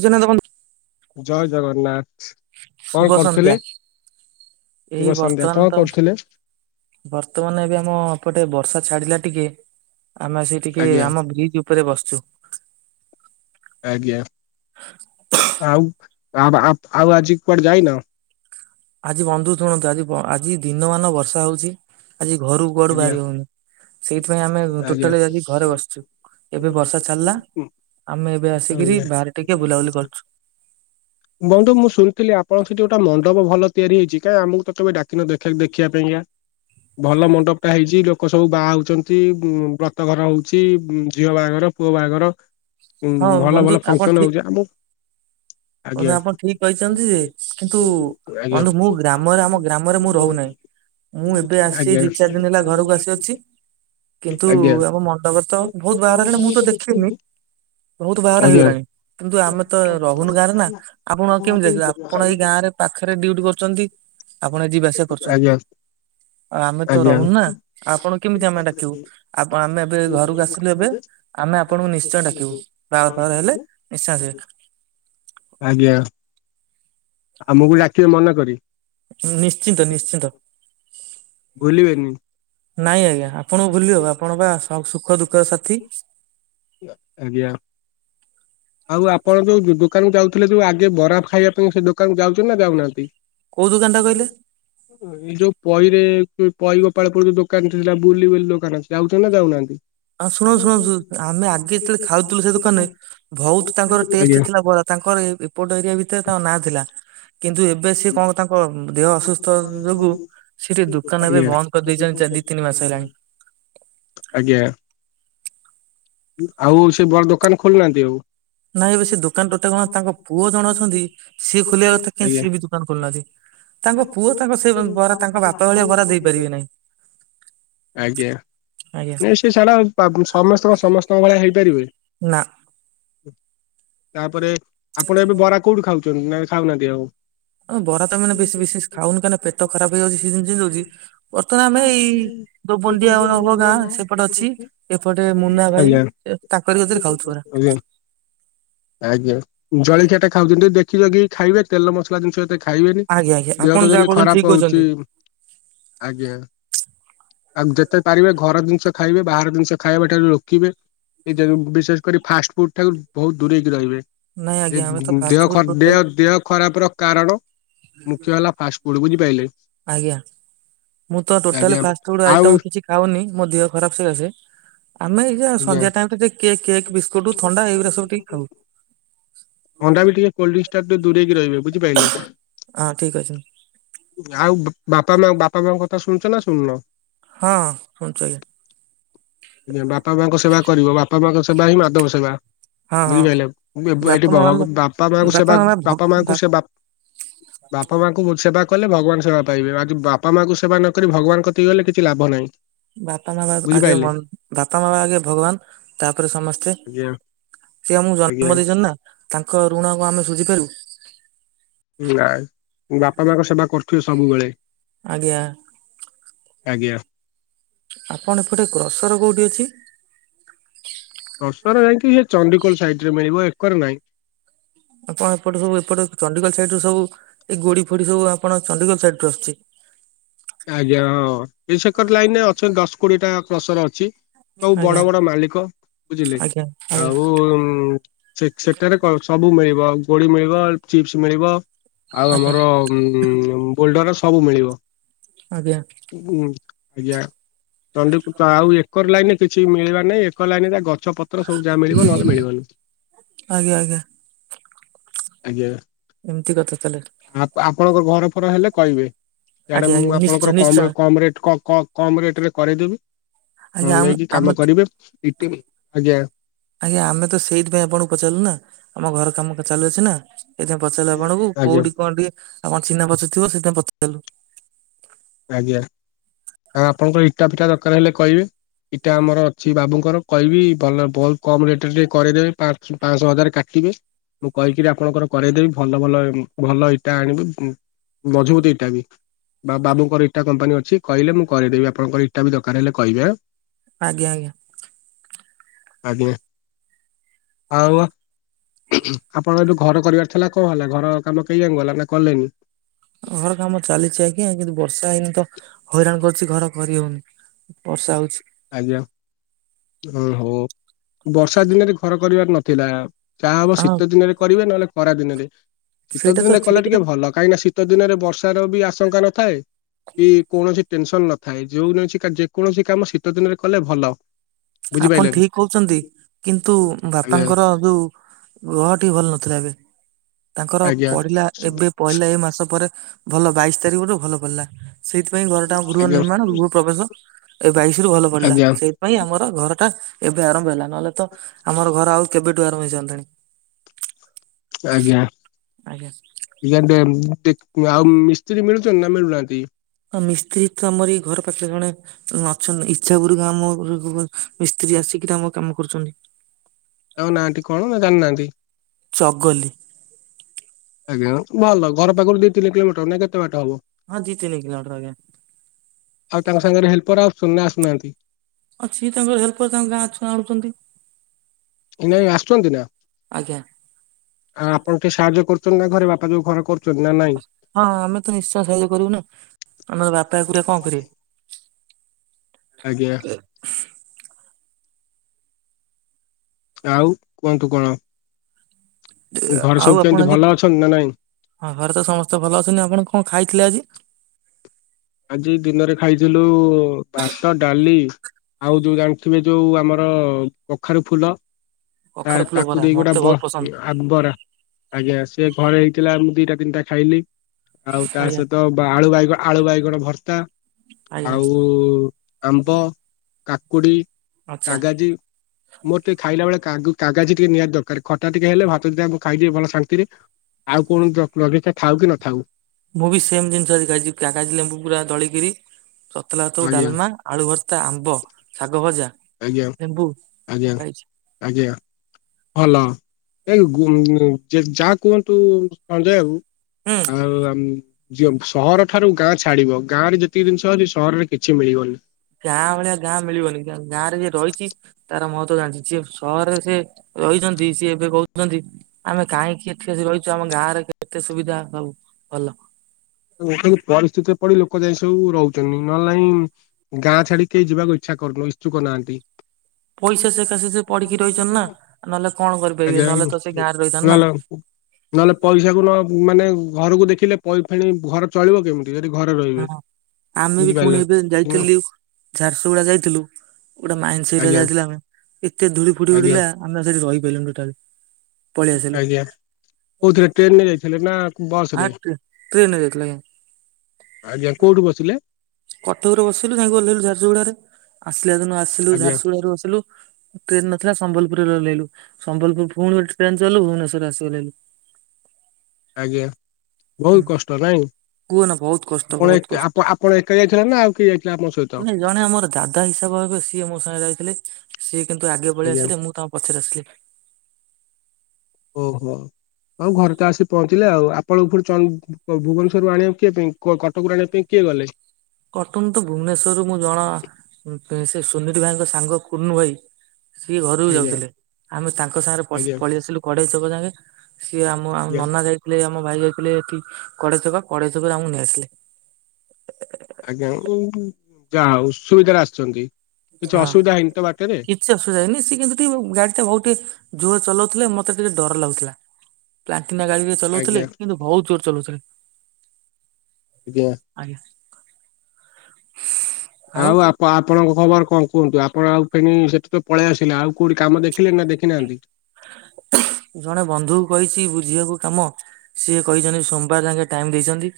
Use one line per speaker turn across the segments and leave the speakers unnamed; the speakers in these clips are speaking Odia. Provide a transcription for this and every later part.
ଏଛନ ତ [inaudible]
ଜୟ ଜଗନ୍ନାଥ କଣ
ଶୁଭ
କରୁଥିଲେ?
ସନ୍ଧ୍ୟା ଏଇ
ଶୁଭ ସନ୍ଧ୍ୟା
ବର୍ତ୍ତମାନ
କଣ
ତ
କରୁଥିଲେ?
ବର୍ତ୍ତମାନ ଏବେ ଆମ ଏପଟେ ବର୍ଷା ଛାଡିଲା ଟିକେ। ଆମେ ଆସି ଟିକେ
ଆଜ୍ଞା
ଆମ ବ୍ରିଜ ଉପରେ ବସିଛୁ।
ଆଜ୍ଞା ଆଉ କାଁ ମ୍ଭା ଆଉ ଆଜି କୁଆଡ଼େ ଯାଇନ?
ଆଜି ବନ୍ଧୁ ତୁଣନ୍ତା ଆଜି ଆଜି ଦିନମାନ ବର୍ଷା ହଉଛି ଆଜି ଘରୁ ଗଡୁ
ଆଜ୍ଞା
ବାହାରି ହଉନି। ସେଇଥିପାଇଁ ଆମେ
ଆଜ୍ଞା।
ଟୋଟାଲି ଆଜି ଘରେ ବସିଛୁ। ଏବେ ବର୍ଷା ଛାଡିଲା ଆମେ ଏବେ ଆସିକିରି ବାହାରେ ଟିକେ ବୁଲାବୁଲି କରୁଛୁ।
ବନ୍ଧୁ ମୁଁ ଶୁଣିଥିଲି ଆପଣଙ୍କ ସେଠି ଗୋଟା ମଣ୍ଡପ ଭଲ ତିଆରି ହେଇଛି କାହିଁ ଆମକୁ ତ କେବେ ଡାକିିନ ଦେଖ ଦେଖିବା ପାଇଁକା ଭଲ ମଣ୍ଡପ ତାହା ହେଇଛି ଲୋକ ସବୁ ବାହା ହଉଛନ୍ତି ଉ ବ୍ରତ ଘର ହଉଛି ଉ ଝିଅ ବାହାଘର ପୁଅ ବାହାଘର ହୁଁ
ହଁ
ଭଲ
ବନ୍ଧୁ
ଭଲ
ଆପଣ
ଫଙ୍କସନ
ଠିକ
ହଉଛି ଆମକୁ
ବନ୍ଧୁ
ଆଜ୍ଞା [unintelligible]
ଆପଣ ଠିକ
ନ୍ତୁ
କହିଛନ୍ତି ଯେ କିନ୍ତୁ
କିନ୍ତ
ବନ୍ଧୁ ମୁଁ ଗ୍ରାମରେ ଆମ ଗ୍ରାମରେ ମୁଁ ରହୁନାହିଁ ମୁଁ
ରହୁଁ
ଏବେ ଆସିଛି ଦି ଚାରି ଦିନ ହେଲା
ଆଜ୍ଞା
ଘରକୁ ଆସି ଅଛି। କିନ୍ତୁ
ଆଜ୍ଞା
ଆମ ମଣ୍ଡପ ତ ବହୁତ ବାହାରର ହେଲାଣି ମୁଁ ତ ଦେଖିନି। ବହୁତ ବାହାଘର
ଆଜ୍ଞା।
ହେଇଗଲାଣି କିନ୍ତୁ ଆମେ ତ ରହୁନୁ ଗାଁରେ ନା ଆପଣ କେମିତି ଦେଖିବେ ଆପଣ ଏଇ ଗାଁ ରେ ପାଖରେ ଡ୍ୟୁଟି କରୁଛନ୍ତି। ଆପଣ ଏ ଯିବା ଆସିବା କରୁଛନ୍ତି
ଆଜ୍ଞା
ଆ ଆମେ ତ
ଆଜ୍ଞା
ରହୁନୁନା। ଆଁ ଆପଣ କେମିତି ଆମେ ଡାକିବୁ ଆପ ଆମେ ଏବେ ଘରକୁ ଆସିଲୁ ଏବେ ଆମେ ଆପଣଙ୍କୁ ନିଶ୍ଚୟ ଡାକିବୁ ବାହା ଘର ଫାହାଘର ହେଲେ ନିଶ୍ଚୟ ଆସିବେ।
ଆଜ୍ଞା ଆମକୁ ଡାକିବେ ମନେ କରି।
ନିଶ୍ଚିନ୍ତ ନିଶ୍ଚିନ୍ତ ଭୁଲିବେନି ନାଇଁ ଆଜ୍ଞା ଆପଣଙ୍କୁ ଭୁଲି ହବ ଆପଣ ବା ସ ସୁଖ ଦୁଃଖ ସାଥି।
ୟିଆ ଆଜ୍ଞା। ଆଉ ଆପଣ ଯୋଉ ଦୋ ଦୋକାନକୁ ଯାଉଥିଲେ ଯୋଉ ଆଗେ ବରା ଖାଇବା ପାଇଁ ସେ ଦୋକାନକୁ ଯାଉଛନ୍ତି ନା ଯାଉନାହାନ୍ତି?
କୋଉ ଦୋକାନ ଟା
କଣ କହିଲେ? ଉ ଏଇ ଯୋଉ ପହିରେ କୁ ପହି ଗୋପାଳପୁର ଯଉ ଦୋକାନ ଥିଲା ବୁଲି ବୁଲି ଦୋକାନ ସେ ଆଉଥିବ ନା ଯାଉନାହାନ୍ତି?
ଅଁ ଶୁଣ ଶୁଣୁ ଶୁ ଆମେ ଆଗେ ଯେତେଳେ ଖାଉଥିଲୁ ସେ ଦୋକାନରେ ବହୁତ ତାଙ୍କର
ଆଜ୍ଞା
ଟେଷ୍ଟ ଥିଲା ବରା ତାଙ୍କର ଏ ଏପଟ ଏରିଆ ଭିତରେ ତାଙ୍କ ନାଁ ଥିଲା କିନ୍ତୁ ଏବେ ସେ କଅଣ ତାଙ୍କ ଅହ ଦେହ ଅସୁସ୍ଥ ଯୋଗୁ ସେ ଟିକେ ଦୋକାନ ଏବେ
ଆଜ୍ଞା
ବନ୍ଦ କରିଦେଇଛନ୍ତି ଚାରି ଦି ତିନି ମାସ ହେଲାଣି।
ଆଜ୍ଞା ଉଁ ଆଉ ସେ ବର ଦୋକାନ ଖୋଲୁନାହାନ୍ତି, ଆଉ
ନାଇଁ ଏବେ ସେ ଦୋକାନ ଟୋଟାଲ କଣ ତାଙ୍କ ପୁଅ ଜଣେ ଅଛନ୍ତି, ସିଏ ଖୋଲିବା କଥା କିନ୍ତୁ
ଆଜ୍ଞା
ସିଏ ବି ଦୋ କାନ ଖୋଲୁନାହାନ୍ତି, ତାଙ୍କ ପୁଅ ତାଙ୍କ ସେ ବରା ତାଙ୍କ ବାପା ଭଳିଆ ବରା ଦେଇ ପାରିବେ ନାହିଁ।
ଆଜ୍ଞା।
ଆଜ୍ଞା
ନାଇଁ ସେ ସାଲା ପା ସମସ୍ତଙ୍କ ସମସ୍ତଙ୍କ ଭଳିଆ ହେଇପାରିବ।
ନା।
ଉ ତାପରେ, ଆପଣ ଏବେ ବରା କଉଠି ଖାଉଛନ୍ତି? ନା ଖାଉନାହାନ୍ତି ଆଉ।
ଅ ବରା ତ ମାନେ ବେଶୀ ବିଶେଷ ଖାଉନୁ କାହିଁକି ନା ପେଟ ଖରାପ ହେଇଯାଉଛି, ସିଜିନ ଚେଞ୍ଜ ହଉଚି। ଅ
ହଁ ହୁଁ ହୁଁ
ହବ ଗାଁ ସେପଟେ ଅଛି
[unintelligible]
ଏପଟେ ମୁନା ଭାଇ ଏ ତାଙ୍କରି କତିରେ ଖାଉଛୁ ବରା।
[unintelligible] ଆଜ୍ଞା ଜଳଖିଆ ଟା ଖାଉଛନ୍ତି ଟିକେ ଦେଖିରଖି କି ଖାଇବେ, ତେଲ ମସଲା ଜିନିଷ ଏତେ ଖାଇବେନି,
ଆଜ୍ଞା ଆଜ୍ଞା
ଦେହ
ଆପଣ
ତ
ଯାହା
ଯେମିତି
କହୁଛନ୍ତି ଠିକ
ଖରାପ ହଉଛି,
କହୁଛନ୍ତି।
ଆଜ୍ଞା ଆଗ ଯେତେ ପାରିବେ ଘର ଜିନିଷ ଖାଇବେ, ବାହାର ଜିନିଷ ଖାଇବା ଠାରୁ ରୋକିବେ। ଏଇ ଯଉ ବିଶେଷ କରି ଫାଷ୍ଟ ଫୁଡ ଠାରୁ ବହୁତ ଦୂରେଇକି ରହିବେ।
ନାଇଁ ଆଜ୍ଞା ଆମେ
ଏଦ
ତ ଫାଷ୍ଟ
ଦେହ
ଫୁଡ
ଖର
ଟୋଟାଲ
ଦେହ ଦେହ ଖରାପ ର କାରଣ। ମୁଖ୍ୟ ହେଲା ଫାଷ୍ଟ ଫୁଡ ବୁଝି ପାଇଲେ।
ଆଜ୍ଞା, ମୁଁ ତ ଟୋଟାଲ
ଆଜ୍ଞା
ଫାଷ୍ଟ ଫୁଡ
ଆଉ
ଆଇଟମ କିଛି ଖାଉନି ମୋ ଦେହ ଖରାପ ସକାସେ ଆମେ ଏଇଖିଏଁ
ଆଜ୍ଞା
ସନ୍ଧ୍ୟା ଟାଇମରେ ଯାଇ କେ କେକ୍ ବିସ୍କୁଟୁ ଥଣ୍ଡା ଏଗୁରା ସବୁ ଟିକେ ଖାଉ।
ଅଣ୍ଡା ବି ଟିକେ କୋଲଡ୍ରିଙ୍କସ ଠାରୁ ଟିକେ ଦୁରେଇକି ରହିବେ, ବୁଝିପାଇଲେ।
ଆଁ, ଠିକ ଅଛି।
ଆଉ ବୁ ବାପା ମା ବାପା ମାଙ୍କ କଥା ଶୁଣଛ ନା ଶୁଣୁନ?
ହଁ, ଶୁଣୁଚୁ ଆଜ୍ଞା।
ବାପା ମାଙ୍କ ସେବା କରିବ, ବାପା ମାଙ୍କ ସେବା ହିଁ ମାଧବ ସେବା।
ହଁ ହଁ
ବୁଝିପାରିଲେ। ଏଠି
ବାପା ମା
ବାପା ମାଙ୍କୁ ସେ
ବାପା
ବା
ମା ଭ
ବାପା
ବା
ମାଙ୍କୁ ସେ ବାପ ବାପା ମାଙ୍କୁ ସେବା କଲେ ଭଗବାନ ସେବା ପାଇବେ, ଆଜି ବାପା ମାଙ୍କୁ ସେବା ନକରି ଭଗବାନ କତିକି ଗଲେ କିଛି ଲାଭ ନାହିଁ।
ବାପା ମା ଆଗେ
ବୁଝିପାରିଲେ
ବାପା ମା ଆଗେ ଭଗବାନ ତାପରେ ସମସ୍ତେ।
ଆଜ୍ଞା
ସି ସିଏ ଆମକୁ
ଆଜ୍ଞା।
ଜନ୍ମ ଦେଇଛନ୍ତି ନା ତାଙ୍କ ଋଣ କଣ ଆମେ ସୁୁଝି ପାରୁିବୁ।
ଆ ବାପା ମାଙ୍କ ସେବା କରୁଥିବେ ସବୁବେଳେ।
ଆଜ୍ଞା
ଆଜ୍ଞା।
ଆପଣଙ୍କପଟେ କ୍ରସର କୋଉଠି ଅଛି?
କ୍ରସର ଯାଇଁକି ଏ ଚଣ୍ଡିିଖୋଲ ସାଇଡ ରେ ମିଳିବ ଏକରେ ନାହିଁ।
ଆପଣ ଏପଟେ ସବୁ ଏପଟ ଚଣ୍ଡିଖୋଲ ସାଇଡ୍ ରୁ ସବୁ ଏଇ ଗୋଡି ଫୋଡି ସବୁ ଆପଣ ଚଣ୍ଡିଖୋଲ ସାଇଡ ରୁ ଆସୁଛି।
ଆଜ୍ଞା ହଁ, ଏ ସେକର ଲାଇନରେ ଅଛି ଦଶ କୋଡିଏ ଟା କ୍ରସର ଅଛି। ସବୁ
ଆଜ୍ଞା
ବଡ ବଡ ମାଲିକ ବୁଝିଲେ,
ଆଜ୍ଞା ଆଜ୍ଞା
ଆଉ ସେ ସେଠାରେ କଣ ସବୁ ମିଳିବ ଗୋଡି ମିଳିବ ଚିପ୍ସ ମିଳିବ ଆଉ
ଆଜ୍ଞା
ଆମର ହୁଁ ବୋଲଡର ସବୁ ମିଳିବ।
ଆଜ୍ଞା।
ହୁଁ ଆଜ୍ଞା। ଚଣ୍ଡି- ଆଉ ଏକର ଲାଇନ୍ ରେ କିଛି ମିଳିବ ନାହିଁ ଏକର ଲାଇନ ଗଛ ପତ ତ୍ର ସବୁ ଯାହା ମିଳିବ ନହେଲେ ମିଳିବନି,
ଆଜ୍ଞା ଆଜ୍ଞା
ଆଜ୍ଞା।
ଏମିତି କଥା ତାହାଲେ।
ଆ ଆପଣଙ୍କ ଘର ଫର ହେଲେ କହିବେ।
ଆଜ୍ଞା ଆଜ୍ଞା ନିଶ
ଙ୍କର କମରେ କମରେଟ କ କ କମରେଟରେ କରେଇଦେବି। ହଁ
ଆଜ୍ଞା ଆମ
ନେଇକି
ଆମେ
କାମ
ତ
କରିବେ, ଇଟି ଆଜ୍ଞା
ଆଜ୍ଞା, ଆମେ ତ ସେଇଥିପାଇଁ ଆପଣଙ୍କୁ ପଚାରିଲୁ ନା ଆମ ଘର କାମ ଚାଲୁଅଛି ନା। ଏଇଥିପାଇଁ ପଚାରିଲୁ ଆପଣଙ୍କୁ
ଆଜ୍ଞା
କୋଉଠି କଣ ଟିକେ ଆପଣ ଚିହ୍ନା ପରିଚିତ ଥିବ ସେଥିପାଇଁ ପଚାରିଲୁ।
ଆଜ୍ଞା, ଆଉ ଆପଣଙ୍କର ଇଟା ଫିଟା ଦରକାର ହେଲେ କହିବେ? ଇଟା ଆମର ଅଛି ବାବୁଙ୍କର କହିବି ଭଲ ବହୁତ କମ ରେଟ ରେ କରେଇଦେବେ ପା ପାଞ୍ଚଶହ ହଜାର କାଟିବେ। ମୁଁ କହିକିରି ଆପଣଙ୍କର କଇଦେବି ଭଲ ଭଲ ଭଲ ଇଟା ଆଣିବେ ମଝ ବୁତ୍ ଇଟା ବି ବା ବାବୁ ଇଟା କମ୍ପାନୀ ଅ କହିଲେ ମୁଁ କରଦବିପଣଙ୍କର ଇଟା ବି ଦରକାର ହେଲେ କହିବେ।
ଆଜ୍ଞା ଆଜ୍ଞା।
ଆଜ୍ଞା। ଆଉ ଆପଣ ଏ ଯୋଉ ଘର କରିବାର ଥିଲା କଣ ହେଲା ଘର କାମ କେହି ଜାକ ଗଲା ନା କଲେନି?
ଘର କାମ ଚାଲିଛି ଆଜ୍ଞା କିନ୍ତୁ ବର୍ଷା ହେଇନି ତ ହଇରାଣ କରୁଛି ଘର କରିହଉନି। ବର୍ଷା ହଉଛି।
ଆଜ୍ଞା, ଓ ହଉ ବର୍ଷା ଦିନରେ ଘର କରିବାର ନଥିଲା। ଯାହା ହବ
ହଁ
ଶୀତ ଦିନରେ କରିବେ ନହେଲେ ଖରା ଦିନରେ। ଶୀତ
ସେଇଟା ତ
ଦିନରେ କଲେ
ଠିକ
ଟିକେ
ନା
ଭଲ କାହିଁକି ଶୀତ ଶୀତ ଦିନରେ ବର୍ଷାର ବି ଆଶଙ୍କା ନଥାଏ କି କୌଣସି ଟେନସନ ନଥାଏ ଯୋଉ ଯେକୌଣସି କାମ ଶୀତ ଦିନରେ କଲେ ଭଲ।
ଆପଣ
ବୁଝିପାରିଲେ ନା?
ଠିକ୍ କହୁଛନ୍ତି କିନ୍ତୁ
ଆଜ୍ଞା
ବାପାଙ୍କର କି ଯୋଉ ଦେହ ଟିକେ ଭଲ ନଥିଲା ଏବେ। ତାଙ୍କର
ଆଜ୍ଞା
ପଢିଲା ଏବେ ପହିଲା ଏଇ ମାସ ପରେ ଭଲ ବାଇଶି ତାରିଖରୁୁ ଭଲ ପଡିଲା। ସେଇଥିପାଇଁ ଘରଟା ଆମ ଗୃହ
ଆଜ୍ଞା
ନିର୍ମାଣ ଗୃହ ପ୍ରବେଶ ଏ ବାଇସି ରୁ ଭଲ ପଡିଲା
ଆଜ୍ଞା
ସେଇଥିପାଇଁ ଆମର ଘର ଟା ଏବେ ଆରମ୍ଭ ହେଲା। ନହେଲେ ତ ଆମର ଘର ଆଉ କେବେଠୁ ଆରମ୍ ହେଇ ସାରନ୍ତାଣି।
[unintelligible] ଆଜ୍ଞା
ଆଜ୍ଞା।
ଜ୍ଞା ବେମ୍ ଟିକ୍ ଆଉ ମିସ୍ତ୍ରୀ ମିଳୁ ଚନ୍ତି ନା ମିଳୁନାହାନ୍ତି।
ଆ ମିସ୍ତ୍ରୀ ତମରି ଘର ପାଖ୍ରେ ଜଣେ। ଅଛନ୍ତି ଇଚ୍ଛା ପୂର୍କ ଆମ ଉପୁରୁକୁ ମିସ୍ତ୍ରୀ ଆସିକିରି ଆମ କାମ କର୍ଚନ୍ତି।
ଆଉ ନାହାନ୍ତି କଣ ନା ଜାଣିନାହାନ୍ତି।
ଚଗଲି
ଆଜ୍ଞା ଭଲ ଘର ପାଖରୁ ଦି ତିନି କିଲୋମିଟର ନା କେତେ ବାଟ ହବ।
ହଁ ଜିତିନି କିଲମିଟର ଆଜ୍ଞା।
ଆଉ ତାଙ୍କ ସାଙ୍ଗରେ ହେଲ୍ପର ଆସୁଚନ୍ତି ନା ଆସୁନାହାନ୍ତି।
ଅଛି ତାଙ୍କର ହେଲ୍ପର ତାଙ୍କ ଗାଁ ଛୁଆ ଆଣୁଛନ୍ତି।
ଏଇନା ଆସୁଛନ୍ତି ନା।
ଆଜ୍ଞା।
ଆ ଆପଣ ଟିକେ ସାହାଯ୍ୟ କରୁଛନ୍ତି ନା ଘରେ ବାପା ଯୋଉ ଘରେ କରୁଚନ୍ତି ନା ନାଇଁ।
ହଁ ଆମେ ତ ନିଶ୍ଚୟ ସାହାଯ୍ୟ କରିବୁ ନା ଆମ ବାପା ଏକୁଟିଆ କଣ କରିବେ।
ଆଜ୍ଞା। ଆଉ କୁହନ୍ତୁ କଣ। ଘରେ
ଆଉ
ସବୁ
ଆପଣ
କେମିତି
ଆଜି
ଭଲ ଅଛନ୍ତି ନା ନାଇଁ?
ହଁ ଘରେ ତ ସମସ୍ତେ ଭଲ ଅଛନ୍ତି ଆପଣ କଁ ଖାଇଥିଲେ ଆଜି।
ଆଜି ଦିନରେ ଖାଇଥିଲୁ ବାସ ଡାଲି। ଆଉ ଯୋଉ ଜାଣିଥିବେ ଯୋଉ ଆମର କଖାରୁ ଫୁଲ। ତା
କଖାରୁ ଫୁଲ
ତାକୁ
ବରା
ଦେଇକି ଗୋଟେ
ମତେ
ବ
ବହୁତ ପସନ୍ଦ
ଆକ୍ବରା ଆଜ୍ଞା ସିଏ ଘରେ ହେଇଥିଲା ମୁଁ ଦିଟା ତିନିଟା ଖାଇଲି। ଆଉ ତା
ଆଜ୍ଞା
ସହିତ ବାଳୁ ବାଇଗଣ ଆଳୁ ବାଇଗଣ ଭର୍ତ୍ତା
ଆଜ୍ଞା
ଆଉ ଆମ୍ବ କାକୁଡ଼ି
ଆଚ୍ଛା।
କାଗାଜି। ମୋର ଟିକେ ଖାଇଲା ବେଳେ କାଗଜ୍ କାଗାଜି ଟିକେ ନିଆତି ଦରକାର ଖଟା ଟିକେ ହେଲେ ଭାତ ଦିଟା ଖାଇଦିଏ ଭଲ ଶାନ୍ତିରେ ଆଉ କୌଣ ଲଗିଚା ଥାଉ କି ନଥାଉ।
ମୁଁ ବି ସେମ ଜିନିଷ ଆଛି ଖାଇଛି କାଗାଜି ଲେମ୍ବୁ ପୁରା ଦଳିକିରି ତତଲା ଭାତ କୁ
ଆଜ୍ଞା
ଡାଲମା। ଆଳୁ ଭର୍ତ୍ତା ଆମ୍ବ ଶାଗ ଭଜା।
ଆଜ୍ଞା
ଲେମ୍ବୁ
ଆଜ୍ଞା
ଖାଇଛି
ଆଜ୍ଞା। ଭଲ ଏଇ ଯାହା କୁହନ୍ତୁ ସଞ୍ଜୟ ବାବୁ।
ହୁଁ।
ଆଉ ସହର ଠାରୁ ଗାଁ ଛାଡିବ ଗାଁ ରେ ଯେତିକି ଜିନିଷ ଅଛି ସହରରେ କିଛି ମିଳିବନି।
ଗାଁ ଭଳିଆ ଗାଁ ମିଳିବନି ଗାଁରେ ଯିଏ ରହିଚି। ତାର ମହତ୍ଵ ଜାଣିଛି ସିଏ ସହରରେ ସିଏ ରହିଛନ୍ତି ସିଏ ଏବେ କହୁଚନ୍ତି ଆମେ କାହିଁକି ଏଠି ଆସି ରହିଛୁ ଆମ ଗାଁ ରେ କେତେ ସୁବିଧା ସବୁ ଭଲ।
ଗୋଟେ ପରିସ୍ଥିତିରେ ପଡି ଲୋକ ଯାଇ ସବୁ ରହୁଛନ୍ତି ନହେଲେଲାଇଁ ଗାଁ ଛାଡି କେହି ଯିବାକୁ ଇଚ୍ଛା କରୁନ୍ ଇଛୁକ ନାହାନ୍ତି। [unintelligible]
ପଇସା ସକାଶେ ସେ ପଢିକି ରହିଛନ୍ତି ନା ନହେଲେ କଣ କରିପାରିବେ ନହେଲେ ତ ସେ ଗାଁରେ ରହିଥାନ୍ତେ ନା।
ନହେଲେ ପଇସାକୁ ନ ମାନେ ଘରକୁ ଦେଖିଲେ ପଇ ଫେଣି ଘର ଚଳିବ କେମିତି। [unintelligible]
ହଁ ଆମେ ବି ପୁଣି
ବୁଝିପାରିଲେ
ଏବେ
ହୁଁ,
ଯାଇଥିଲୁ ଝାରସୁଗୁଡା ଯାଇଥିଲୁ। ଗୋଟେ
ଆଜ୍ଞା
[unintelligible] ଯାଇଥିଲା ଆମେ ଏତେ ଧୂଳି ଫୁଡି
ଆଜ୍ଞା
ଉଡ଼ିଲା ଆମେ ସେଠି ରହିପାରିଲୁନି ଟୋଟାଲ୍।
ଆଜ୍ଞା କୋଉଥିରେ ଟ୍ରେନ ରେ ଯାଇଥିଲେ ନା
ଆ
ବସ ରେ।
ଟ୍ରେନରେ ଯାଇଥିଲୁ ଆଜ୍ଞା
ଆଜ୍ଞା କୋଉଠୁ ବସିଲେ।
କଟକରେ ବସିଲୁ ଯାଇକି ଓଲ୍ହେଇଲୁ ଝାଡସୁଗୁଡାରେ ଆସିଲା ଦିନ ଆସିଲୁ
ଆଜ୍ଞା
ଝାରସୁଗୁଡ଼ା ରୁ ଆସିଲୁ ଟ୍ରେନ ନଥିଲା ସମ୍ବଲପୁରରେ ଓଲ୍ହେଇଲୁ ସମ୍ବଲପୁର ପୁଣି ଗୋଟେ ଟ୍ରେନ ଚଡ଼ିଲୁ ଭୁବନେଶ୍ୱର ରେ ଆସି ଓଲ୍ହେଇଲୁ।
ଆଜ୍ଞା ବୋହୁତ କଷ୍ଟ ନାଇଁ
କୁହନା ବହୁତ କଷ୍ଟ
ଆପଣ
ବହୁତ
ଏକା
କଷ୍ଟ।
ଆପ ପ ଣ ଏକା ଯାଇଥିଲେ ନା ଆଉ କିଏ ଯାଇଥିଲା ଆପଣ ସହି
ନାଇଁ ଜଣେ ଆମର ଦାଦା ହିସାବ ହେବେ ସିଏ ମୋ ସାଙ୍ଗେ ଯାଇଥିଲେ ସିଏ କିନ୍ତୁ ଆଗେ ପଳେଇ
ଆଜ୍ଞା।
ଆସିଲେ ମୁ ତାଙ୍କ ପଛରେ ଆସିଲେ।
ଓହୋ ହଉ ଘର ତ ଆସି ପହଞ୍ଚିଲେ ଆଉ ଆପଣଙ୍କୁ ଚ ଭୁବନେଶ୍ୱରରୁୁ ଆଣିବା କେ ପାଇଁ କୁହ କଟକରୁ ଆଣିବା ପାଇଁ କିଏ ଗଲେ?
କଟନ ତ ଭୁବନେଶ୍ୱରରୁୁ ମୁଁ ଜଣ ସେ ସୁମିତ ଭାଇଙ୍କ ସାଙ୍ଗ କୁନୁ ଭାଇ ସିଏ ଘରକୁ
ଆଜ୍ଞା
ଯାଉଥିଲେ ଆମେ ତାଙ୍କ ସାଙ୍ଗରେ
ଆଜ୍ଞା
ପଳେଇ ଆସିଲୁ କଡେଇ ଛକ ଯାଙ୍ଗେ ସିଏ ଆମ ମୁଁ ଆଉ
ଆଜ୍ଞା
ନନା ଯାଇ ଥିଲେ ଆମ ଭାଇ ଯାଇଥିଲେ ଏଠି କଡେଇ ଛକ କଡେଇ ଛକ ରୁ ଆମକୁ ନେଇଆସିଲେ।
ଆଜ୍ଞା ଯାଉ ସୁବିଧାରେ ଆସିଛନ୍ତି କିଛି
ହଁ
ଅସୁବିଧା ହେଇନି ତ ବାଟରେ?
କିଛି ଅସୁବିଧା ହେଇନି ସିଏ କିନ୍ତୁ ଟିକେ ଗାଡି ଟା ବହୁ ଟିକେ ଜୋର ଚଲାଉଥିଲେ ମତେ ଟିକେ ଡର ଲାଗୁଥିଲା। ପ୍ଲାଟିନା ଗାଡିରେ ଚଲାଉଥିଲେ
ଆଜ୍ଞା
କିନ୍ତୁ ବହୁତ ଜୋର ଚଲାଉଥିଲେ
ଦି ୟା।
ଆଜ୍ଞା।
ଆଉ ଆପ ଆପଣଙ୍କ ଖବର କଣ କୁହନ୍ତୁ ଆପଣ ଆଉ ଫେଣି ସେଠେ ତ ପଳେଇ ଆସିଲେ ଆଉ କୋଉଠି କାମ ଦେଖିଲେ ନା ଦେଖିନାହାନ୍ତି।
ଜଣେ ବନ୍ଧୁକୁ କହିଛି ବୁଝିବାକୁ କାମ। ସିଏ କହିଛନ୍ତି ସୋମବାର ଯାଙ୍କେ ଟାଇମ ଦେଇଛନ୍ତି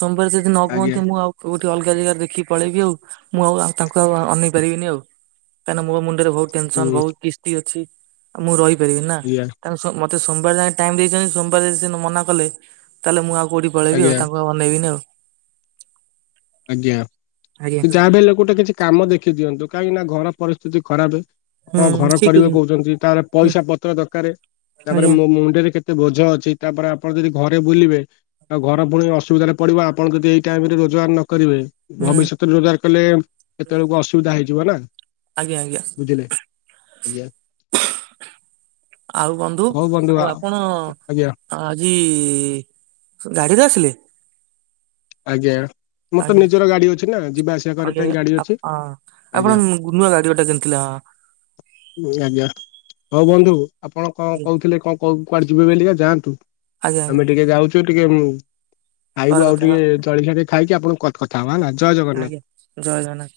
ସୋମବାର ଯଦି ନ
ଆଜ୍ଞା
କୁହନ୍ତି ମୁଁ ଆଉ କୋଉଠି ଅଲଗା ଜାଗାରେ ଦେଖି ପଳେଇବି ଆଉ ମୁଁ ଆଉ ତାଙ୍କୁ ଆଉ ଅନେଇ ପାରିବିନି ଆଉ। କାହିଁକିନା ମୋ ମୁଣ୍ଡରେ ବହୁତ
ହୁଁ
ଟେନସନ ବହୁତ କିସ୍ତି ଅଛି ଆଉ ମୁଁ ରହିପାରିବି ନା।
ଆଜ୍ଞା
ତାଙ୍କୁ ମତେ ସୋମବାର ଯାକେ ଟାଇମ ଦେଇଛନ୍ତି ସୋମବାର ଯଦି ମନା କଲେ ତାହେଲେ ମୁଁ ଆଉ କୋଉଠି ପଳେଇବି
ଆଜ୍ଞା
ଆଉ ତାଙ୍କୁ ଆ ଅନେଇବିନି ଆଉ।
ଆଜ୍ଞା
ଆଜ୍ଞା
ଯାହାବି ହେଲେ ଗୋଟେ କିଛି କାମ ଦେଖି ଦିଅନ୍ତୁ କାହିଁକି ନା ଘର ପରିସ୍ଥିତି ଖରାପ।
ହୁଁ
କଣ ଘର
ଠିକ
କରିବ
ଅଛି।
କହୁଛନ୍ତି ତାପରେ
ହୁଁ
ପଇସା ପତ୍ର ଦରକାର ତାପରେ
ଆଜ୍ଞା
ମୋ ମୁଣ୍ଡରେ କେ କେତେ ବୋଝ ଅଛି ତାପରେ ଆପଣ ଯଦି ଘରେ ବୁଲିବେ ଆଉ ଘର ପୁଣି ଅସୁବିଧାରେ ପଡ଼ିବ ଆପଣ ଯଦି ଏଇ ଟାଇମ ରେ ରୋଜଗାର ନ କରିବେ
ହୁଁ
ଭବିଷ୍ୟତରେ ରୋଜଗାର କଲେ ସେତେବେଳକୁ ଅସୁବିଧା ହେଇଯିବ ନା।
ଆଜ୍ଞା ଆଜ୍ଞା
ବୁଝିଲେ ଆଜ୍ଞା।
ଆଉ ବନ୍ଧୁ
ହଉ
ଆଉ
ଆ
ଆପଣ
ଆଜ୍ଞା
ଆଜି ଗାଡିରେ ଆସିଲେ?
ଆଜ୍ଞା। ମୋର ତ
ଆଜ୍ଞା।
ନିଜର ଗାଡି ଅଛି ନା ଯିବା ଆସିବା କରିବା
ଆଜ୍ଞା
ପାଇଁ
ଆଜ୍ଞା
ଗାଡି
ଆପ
ଅଛି
ହଁ ଆପଣ
ଆଜ୍ଞା।
ନୂଆ ଗାଡି ଗୋଟେ କିଣିଥିଲେ ହଁ
ଆଜ୍ଞା। ହଉ ବନ୍ଧୁ ଆପଣ କଣ କହୁଥିଲେ କଣ କ କୁଆଡେ ଯିବେ ବୋଲିବା ଯାଆନ୍ତୁ।
ଆଜ୍ଞା ଆଜ୍ଞା
ଆମେ
ଆଜ୍ଞା
ଟିକେ ଯାଉଛୁ ଟିକେ
ପରେ
ଖାଇବୁ ଆଉ
କଥା ହବା
ଟିକେ ଜଳିଖିଆ ଖାଇକି ଆପଣ କ କଥା ହେବା ହେଲା ଜୟ ଜଗନ୍ନାଥ।
ଆଜ୍ଞା ଜୟ ଜଗନ୍ନାଥ।